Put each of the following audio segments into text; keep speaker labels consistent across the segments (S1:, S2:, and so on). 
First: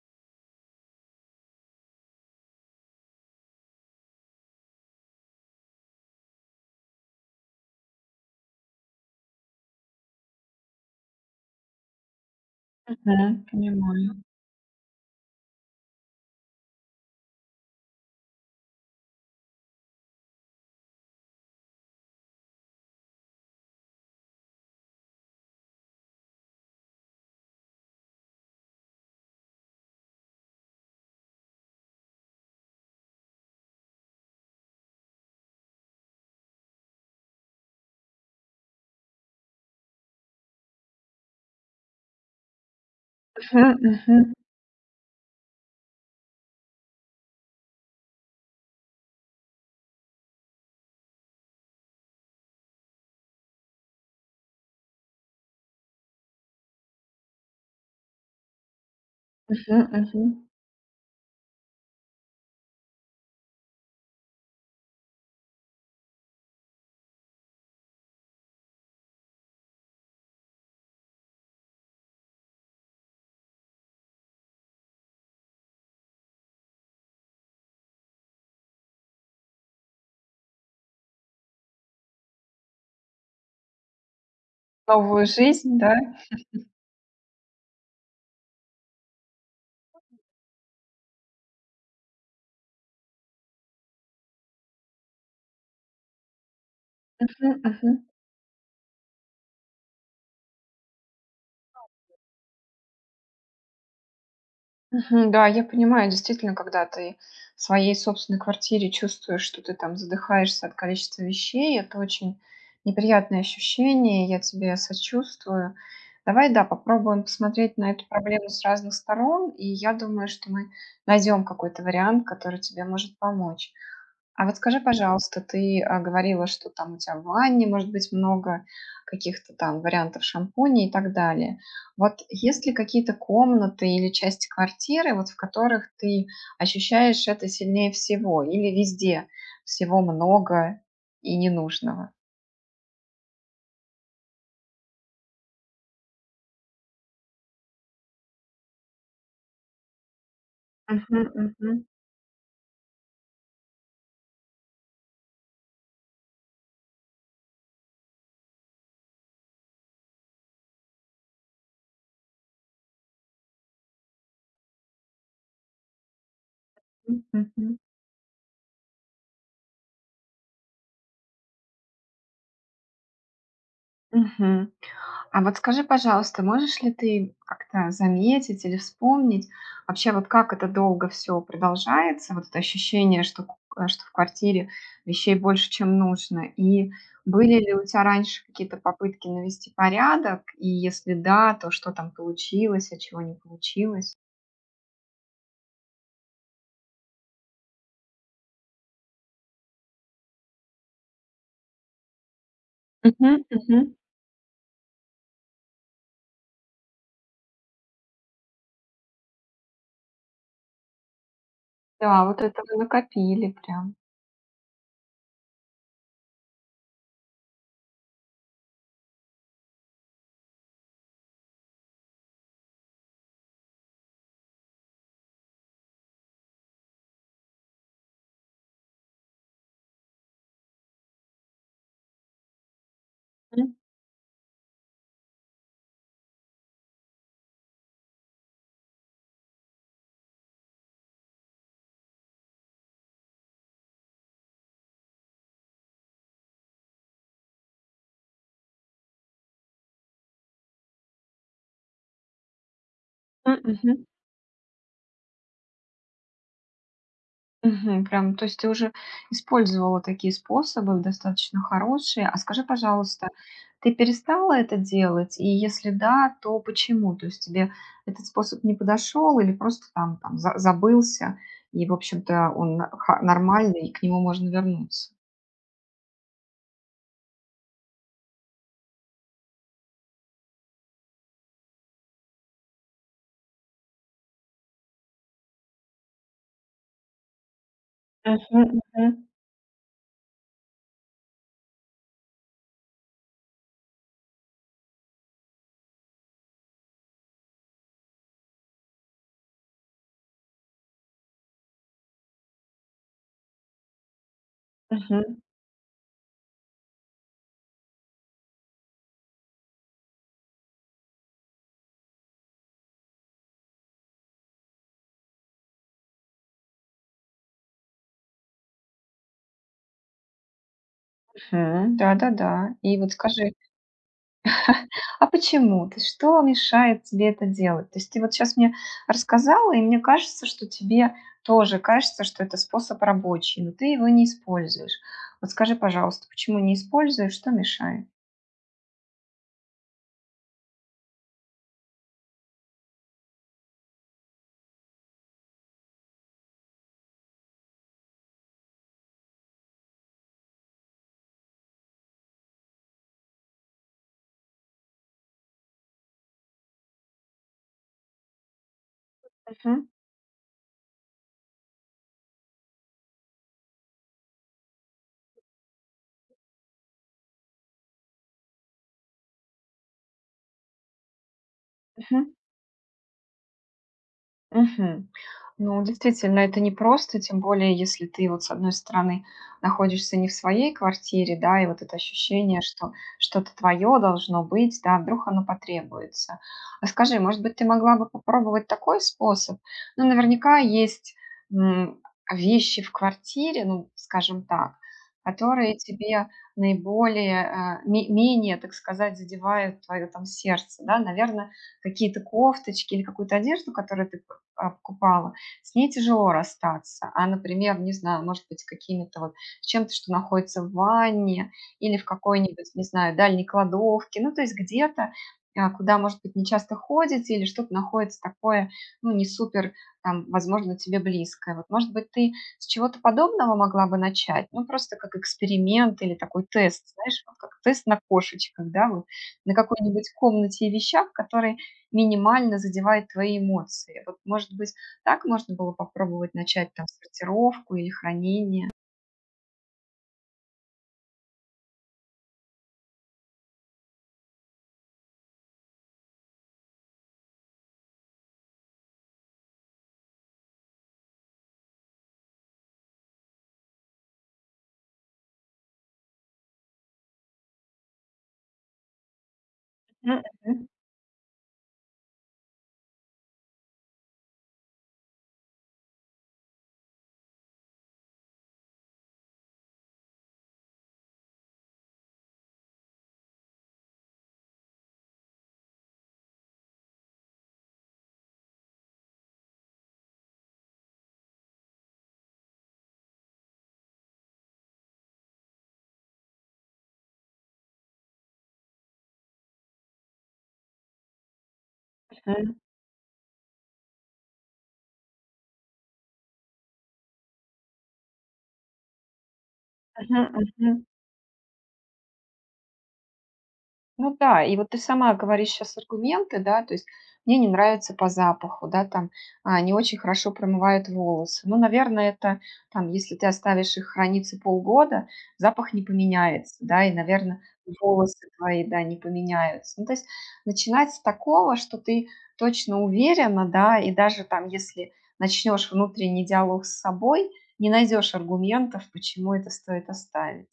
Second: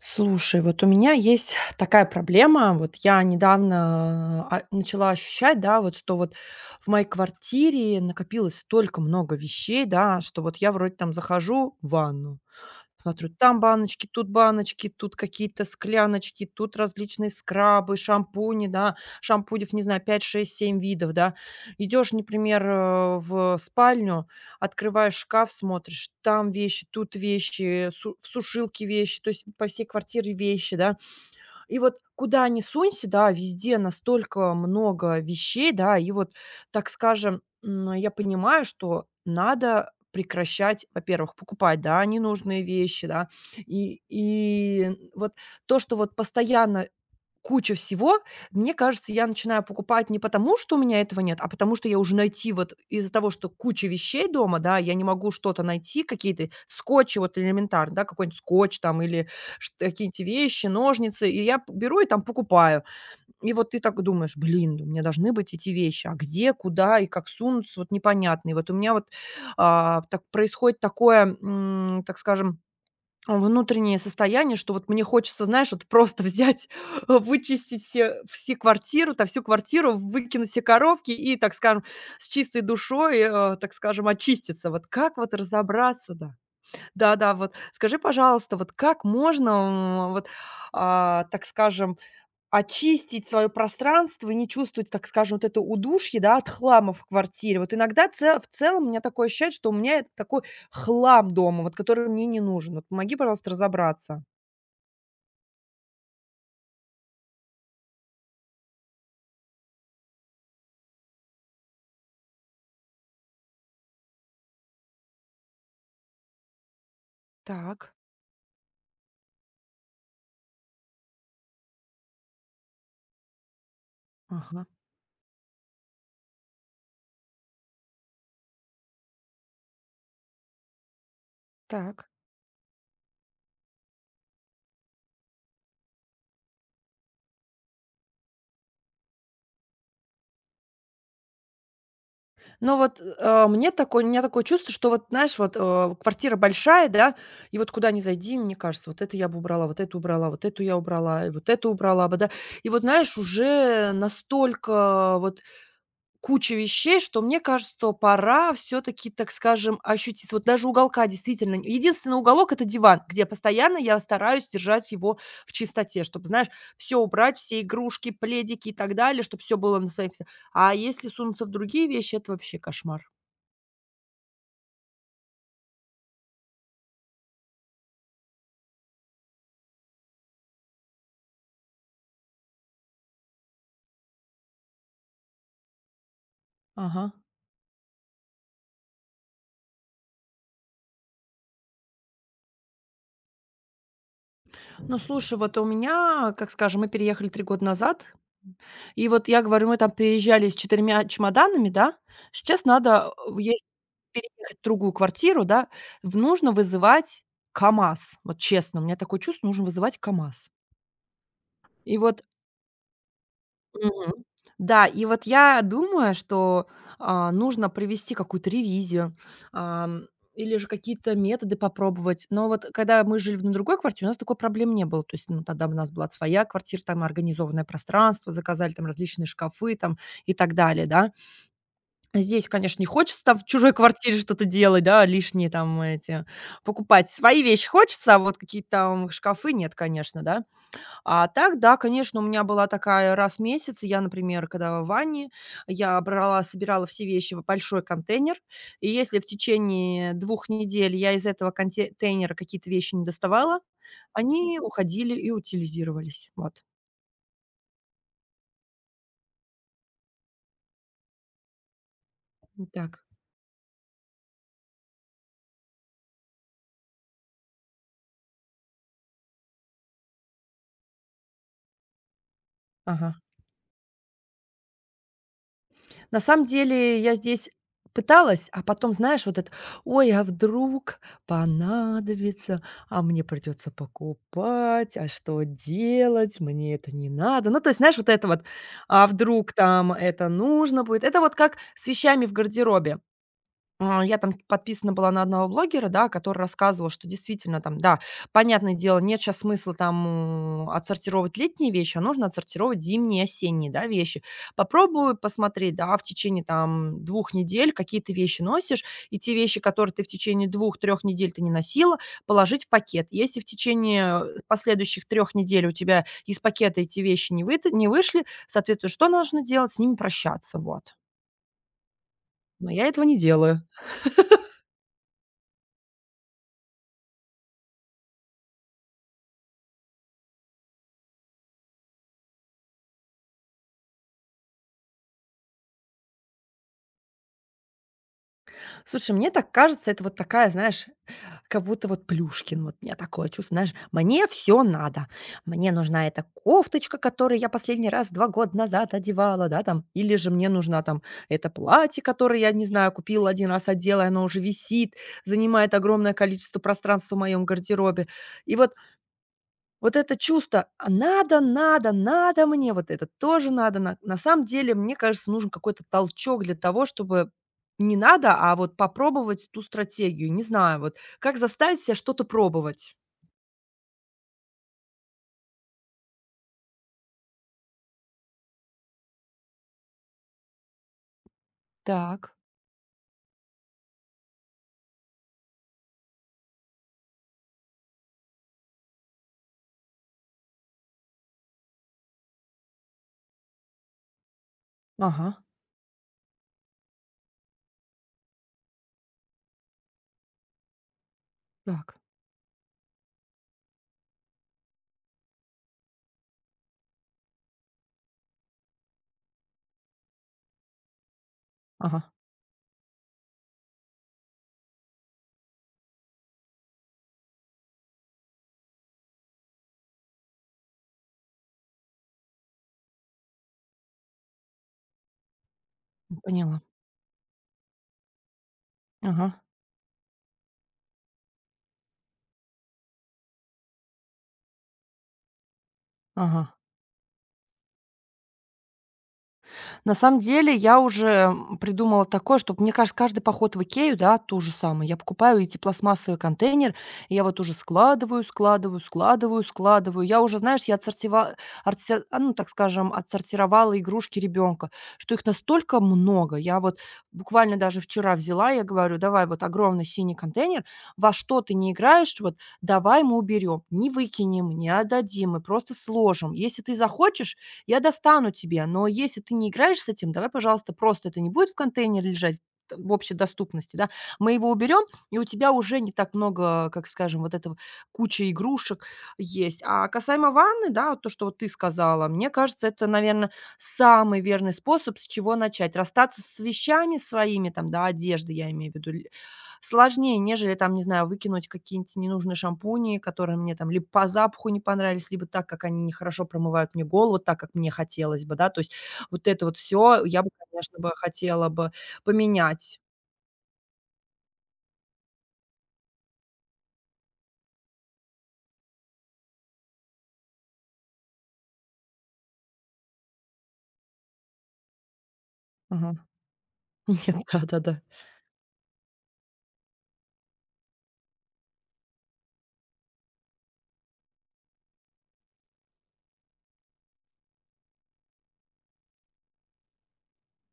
S1: Слушай, вот у меня есть такая проблема. Вот я недавно начала ощущать, да, вот что вот в моей квартире накопилось столько много вещей, да, что вот я вроде там захожу в ванну. Смотрю,
S2: Мгм,
S1: там
S2: понимаю.
S1: баночки, тут какие-то скляночки, тут различные скрабы, шампуни, да, шампунев, не знаю, 5, 6, 7 видов, да. Идешь, например, в спальню, открываешь шкаф, смотришь, там вещи, тут вещи, в сушилке вещи, то есть по всей квартире вещи, да. И вот куда ни сунься, да, везде настолько много вещей, да, и вот, так скажем, я понимаю, что надо прекращать, во-первых, покупать, да, ненужные вещи, да,
S2: Мгм,
S1: и,
S2: мгм,
S1: и вот то, что вот постоянно куча всего. Мне кажется, я начинаю покупать не потому, что у меня этого нет, а потому что я уже найти вот из-за того, что куча вещей дома, да, я не могу что-то найти, какие-то скотчи вот элементарно, да, какой-нибудь скотч там или
S2: мгм,
S1: какие то
S2: мгм.
S1: вещи, ножницы, и беру и там покупаю. И вот ты так думаешь, блин, да у меня должны быть эти вещи, а где, куда и как сунуться, вот непонятно. И вот у меня вот так происходит такое, так скажем, внутреннее состояние, что вот мне хочется, знаешь, вот просто взять, вычистить все все квартиру, то всю квартиру, выкинуть все коробки и, так скажем, с чистой душой, так скажем, очиститься. Вот как
S2: Новую
S1: вот
S2: жизнь, да?
S1: разобраться, да? Да-да, вот скажи, пожалуйста, вот как можно, м, вот, так скажем, очистить свое пространство и не чувствовать, так скажем, вот это удушье, да, от хлама в
S2: Мгм,
S1: квартире. Вот
S2: мгм,
S1: иногда це в целом у меня такое ощущение, что у меня это такой хлам дома, вот который мне не нужен. Вот помоги, пожалуйста, разобраться.
S2: мгм. Да, я понимаю, действительно, когда ты в своей собственной квартире чувствуешь, что ты там задыхаешься от количества вещей, это очень неприятное ощущение, я тебе сочувствую. Давай, да, попробуем посмотреть на
S1: Так.
S2: эту проблему с разных сторон, и я думаю, что мы найдем какой-то вариант, который тебе может помочь. А вот
S1: Ага.
S2: скажи, пожалуйста, ты, говорила, что там у тебя в ванне может быть много каких-то там вариантов шампуней и так далее.
S1: Так.
S2: Вот есть ли какие-то комнаты или части квартиры, вот в которых ты ощущаешь это сильнее всего? Или везде всего много и ненужного?
S1: Но вот, мне такое у меня такое чувство, что вот, знаешь, вот, квартира большая, да, и вот куда ни зайди, мне кажется, вот это я бы убрала, вот это убрала, вот эту я убрала, и
S2: Мгм,
S1: вот это
S2: мгм,
S1: убрала бы, да. И вот, знаешь, уже настолько вот куча вещей, что мне кажется, что пора все таки так скажем, ощутить. Вот даже уголка действительно н единственный уголок — это диван, где постоянно я стараюсь держать его в чистоте, чтобы, знаешь, все убрать, все
S2: мгм,
S1: игрушки, пледики и так далее, чтобы все было на своих местах. А если сунуться в другие вещи, это вообще кошмар.
S2: мгм. А вот скажи, пожалуйста, можешь ли ты как-то заметить или вспомнить вообще, вот как это долго все продолжается, вот это ощущение, что что в квартире вещей больше, чем нужно? И
S1: Ага.
S2: были ли у тебя раньше какие-то попытки навести порядок? И если да, то что там получилось, а чего не получилось?
S1: Ну, слушай, вот у меня, как скажем, мы переехали 3 года назад. И вот я говорю, мы там переезжали с четырьмя чемоданами, да. Сейчас надо,
S2: Мгм,
S1: э, есть
S2: мгм.
S1: переехать в другую квартиру, да, в нужно вызывать КАМАЗ. Вот честно, у меня такое чувство, нужно вызывать КАМАЗ. И вот.
S2: Да, вот это вы накопили прям.
S1: Мгм. Да, и вот я думаю, что, нужно провести какую-то ревизию, ам, или же какие-то методы попробовать. Но вот когда мы жили в на другой квартире, у нас такой проблем не было. То есть, ну, тогда у нас была своя квартира, там организованное пространство, заказали там различные шкафы там и так далее, да. Здесь, конечно, не хочется там в чужой
S2: М,
S1: квартире что-то делать, да, лишние там эти покупать. Свои вещи хочется, а вот какие-то там шкафы нет, конечно, да. А так, да, конечно, у меня была такая раз в месяц. Я, например, когда в ванне, я брала, собирала все вещи в большой контейнер. И если в течение 2 недель я из этого контейнера какие-то вещи не
S2: м,
S1: доставала,
S2: мгм.
S1: они уходили и утилизировались. Вот.
S2: Мгм. Прям, то есть ты уже использовала такие способы, достаточно хорошие. А скажи,
S1: Вот так.
S2: пожалуйста, ты перестала это делать? И если да, то почему? То есть тебе этот способ не подошел или просто там, забылся, и, в общем-то, он
S1: Ага.
S2: нормальный, и к нему можно вернуться?
S1: На самом деле я здесь пыталась, а потом, знаешь, вот это: «Ой, а вдруг понадобится, а мне придется покупать, а что делать? Мне это не надо». Ну, то есть, знаешь, вот это
S2: Мгм,
S1: вот: «А
S2: мгм,
S1: вдруг там это нужно будет?» Это вот как с вещами в гардеробе. Я там подписана была на одного блогера, да, который рассказывал, что действительно там, да, понятное дело, нет сейчас смысла там, отсортировать летние вещи, а нужно отсортировать зимние и осенние, да, вещи. Попробуй
S2: мгм.
S1: посмотреть, да, в течение там 2 недель, какие ты вещи носишь, и те вещи, которые ты в течение 2-3 недель ты не носила, положить в пакет. Если в течение, последующих 3 недель у тебя из пакета эти вещи не вышли, соответственно, что нужно делать? С ними прощаться, вот.
S2: Мгм.
S1: Но
S2: Да-да-да.
S1: я
S2: И
S1: этого
S2: вот
S1: не
S2: скажи,
S1: делаю.
S2: а почему? То есть что мешает тебе это делать? То есть ты вот сейчас мне рассказала, и мне кажется, что тебе тоже кажется, что это способ рабочий, но ты его не используешь. Вот скажи, пожалуйста, почему не используешь, что мешает?
S1: Слушай, мне так кажется, это вот такая, знаешь, как будто вот Плюшкин, вот у меня такое чувство, знаешь, мне все надо. Мне нужна эта кофточка, которую я последний раз 2 года назад одевала, да, там, или же мне нужна там это платье, которое я, не знаю, купила один раз, одела, и оно уже висит, занимает огромное количество пространства в моем гардеробе. И вот
S2: Мгм.
S1: вот это чувство: «А надо, надо, надо мне, вот это тоже надо». На самом деле, мне кажется, нужен какой-то толчок для того, чтобы не надо, а вот попробовать ту стратегию. Не знаю, вот как заставить себя что-то
S2: Мгм.
S1: пробовать?
S2: Мгм. Ну, действительно, это непросто, тем более, если ты вот с одной стороны находишься не в своей квартире, да, и вот это
S1: Так.
S2: ощущение, что что-то твое должно быть, да, вдруг оно потребуется. А скажи, может быть, ты могла бы попробовать такой способ? Ну, наверняка есть м, вещи в квартире, ну, скажем так,
S1: Ага.
S2: которые тебе менее, так сказать, задевают твое там сердце, да, наверное,
S1: Так.
S2: какие-то кофточки или какую-то одежду, которую ты покупала, с ней тяжело расстаться. А, например, не знаю, может быть, какими-то вот чем-то, что находится в ванне или в
S1: Ага.
S2: какой-нибудь, не знаю, дальней кладовке, ну, то есть где-то, куда, может быть, не часто ходите или что-то находится такое, ну, не супер, там, возможно, тебе близкое. Вот, может быть, ты с чего-то подобного могла бы начать, ну, просто как эксперимент или такой
S1: Поняла.
S2: тест, знаешь, вот как тест на кошечках, да, вот,
S1: Ага.
S2: на какой-нибудь комнате и вещах, которые минимально задевают твои эмоции. Вот, может быть, так можно было попробовать
S1: Ага.
S2: начать там сортировку или хранение.
S1: На самом деле я уже придумала такое, чтобы, мне кажется, каждый поход в «Икею», да, то же самое. Я покупаю эти пластмассовый контейнер, и я вот уже складываю, складываю, складываю, складываю. Я уже, знаешь, я отсортива артсо а, ну, так скажем, отсортировала игрушки ребенка, что их настолько много. Я вот буквально даже вчера взяла, я говорю: «Давай вот огромный синий
S2: Мгм,
S1: контейнер,
S2: мгм,
S1: во что ты не играешь, вот давай мы уберем, не выкинем, не отдадим, мы просто сложим. Если ты захочешь, я достану тебе, но если ты не играешь с этим, давай, пожалуйста, просто это не будет в контейнере лежать т в общей доступности, да, мы его уберем, и у тебя уже не так много, как скажем, вот этого куча игрушек есть». А касаемо ванны, да, вот то, что вот ты сказала, мне кажется, это, наверное, самый верный способ, с чего начать. Расстаться с вещами своими, там, да, одежды, я имею в виду, сложнее, нежели там, не знаю, выкинуть какие-нибудь ненужные
S2: мгм,
S1: шампуни, которые мне там либо по запаху не понравились, либо так, как они нехорошо промывают мне голову, вот так, как мне хотелось бы, да. То есть вот это вот все, я бы, конечно
S2: мгм,
S1: бы, хотела бы поменять.
S2: Ну да, и вот ты сама говоришь сейчас аргументы, да, то есть мне не нравится по запаху, да, там не очень хорошо промывают волосы. Ну, наверное, это там, если ты оставишь их храниться полгода, запах не
S1: Мгм.
S2: поменяется, да, и,
S1: Нет,
S2: наверное,
S1: да-да-да.
S2: волосы твои, да, не поменяются. Ну, то есть начинать с такого, что ты точно уверена, да, и даже там, если начнешь внутренний диалог с собой, не найдешь аргументов, почему это стоит оставить.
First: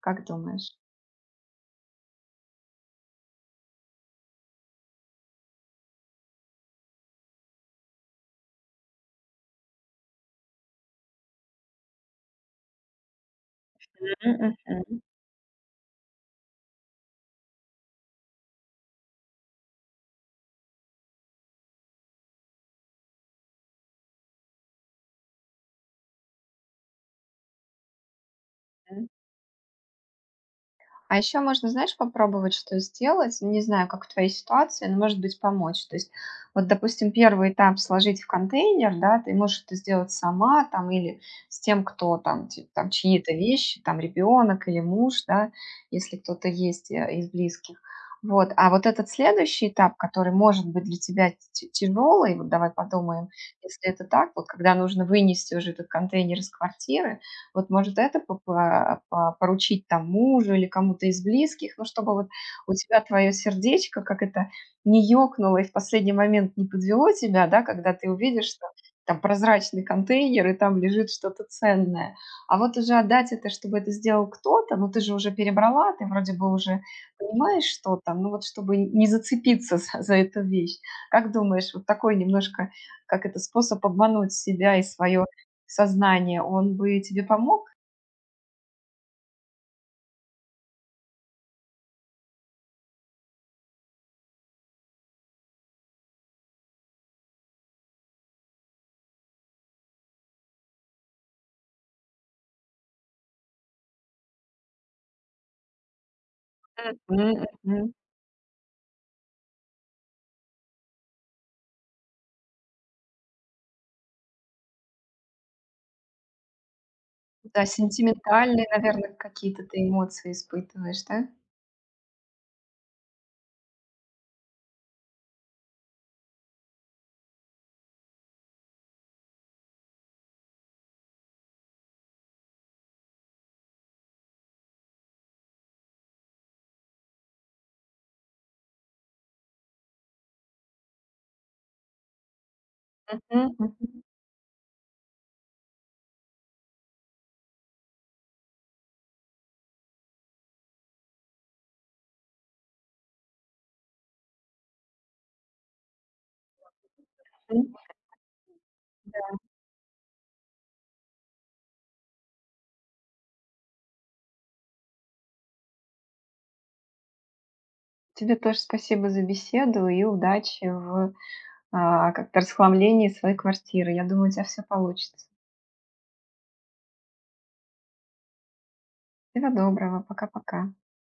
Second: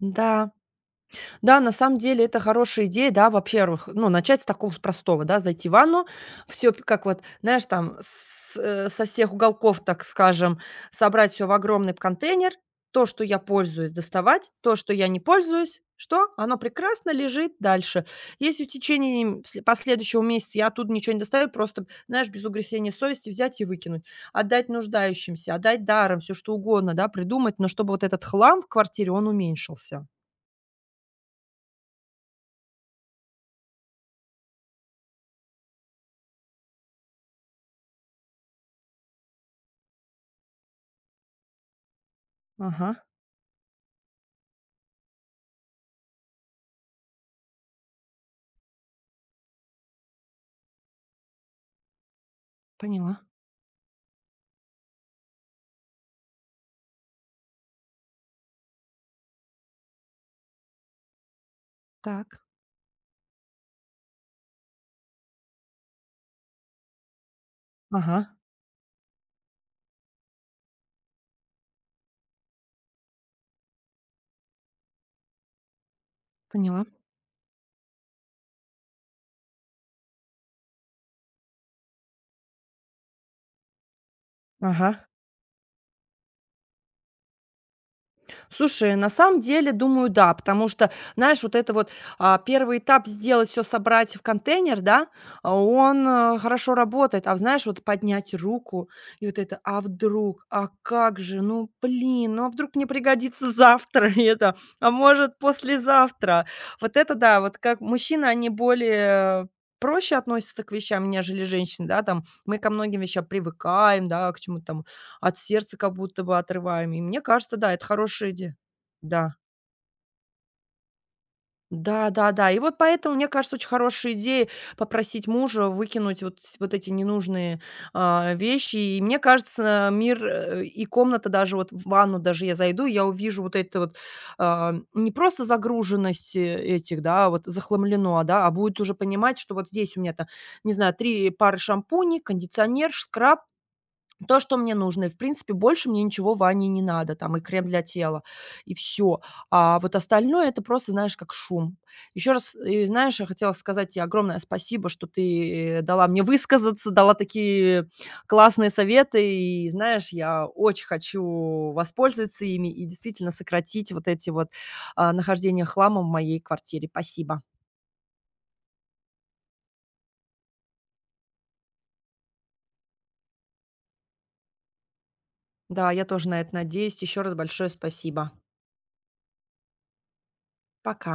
S2: Как
S1: Да.
S2: думаешь?
S1: Да, на самом деле это хорошая идея, да, вообще, рох ну, начать с такого, с простого, да, зайти в ванну, все, как вот, знаешь, там с со всех уголков, так скажем, собрать все в огромный контейнер, то, что я пользуюсь, доставать, то, что
S2: Мгм,
S1: я не пользуюсь, что? Оно прекрасно лежит дальше. Если в течение, м, пс последующего месяца я оттуда ничего не достаю, просто, знаешь, без угресения совести взять и выкинуть. Отдать нуждающимся, отдать даром, все что угодно, да, придумать, но чтобы вот этот хлам в
S2: мгм.
S1: квартире, он уменьшился.
S2: А еще можно, знаешь, попробовать что сделать. Не знаю, как в твоей ситуации, но, может быть, помочь. То есть, вот, допустим, первый этап сложить в контейнер, да, ты можешь это сделать сама там или с тем, кто там, там
S1: Ага.
S2: чьи-то вещи, там ребенок или муж, да, если кто-то есть из близких. Вот. А вот этот следующий этап, который может быть для тебя тяжелый, вот давай
S1: Поняла.
S2: подумаем, если это так, вот когда нужно вынести уже этот контейнер из квартиры, вот, может, это по поручить там мужу или кому-то из близких, ну, чтобы вот
S1: Так.
S2: у тебя твое сердечко, как это, не ёкнуло и в последний момент не подвело тебя, да, когда ты
S1: Ага.
S2: увидишь, что там прозрачный контейнер и там лежит что-то ценное. А вот уже отдать это, чтобы это сделал кто-то, ну, ты же уже перебрала, ты вроде бы уже
S1: Поняла.
S2: понимаешь, что там, ну, вот чтобы не зацепиться за, за эту вещь. Как думаешь, вот такой немножко, как это, способ обмануть себя и
S1: Ага.
S2: свое сознание, он бы тебе помог?
S1: Слушай, на самом деле, думаю, да, потому что, знаешь, вот это вот первый этап сделать все, собрать в контейнер, да, он хорошо работает. А знаешь, вот поднять руку и вот это, а вдруг, а как же, ну блин, ну а вдруг мне пригодится завтра это, а может послезавтра. Вот это
S2: Мгм,
S1: да, вот как
S2: мгм.
S1: мужчины, они более проще относятся к вещам, нежели женщины, да, там мы ко многим вещам привыкаем, да, к чему-то там от сердца как будто бы отрываем. И мне кажется,
S2: Да,
S1: да, это хорошая идея.
S2: сентиментальные, наверное,
S1: Да.
S2: какие-то ты эмоции испытываешь, да?
S1: Да-да-да. И вот поэтому, мне кажется, очень хорошая идея попросить мужа выкинуть вот с вот эти ненужные, вещи. И мне кажется, мир, и комната даже вот в ванну даже я зайду, я увижу вот это вот, не просто загруженность, этих, да, вот захламлено, да, а будет уже понимать, что вот здесь у меня там, не знаю, 3 пары шампуней, кондиционер,
S2: Мгм,
S1: скраб,
S2: мгм,
S1: то, что мне нужно. И, в принципе, больше мне ничего в ванне не надо. Там и крем для тела, и все. А вот остальное — это просто, знаешь, как шум. Еще раз, и знаешь, я хотела сказать тебе огромное спасибо, что ты, дала мне высказаться, дала
S2: мгм.
S1: такие классные советы. И знаешь, я очень хочу воспользоваться ими и действительно сократить вот эти вот, нахождение хлама в моей квартире. Спасибо.
S2: Тебе тоже спасибо за беседу и удачи в, как-то расхламлении своей квартиры. Я думаю, у тебя все получится.
S1: Да, я тоже на это надеюсь. Еще раз большое спасибо.
S2: Всего доброго. Пока-пока.
S1: Пока.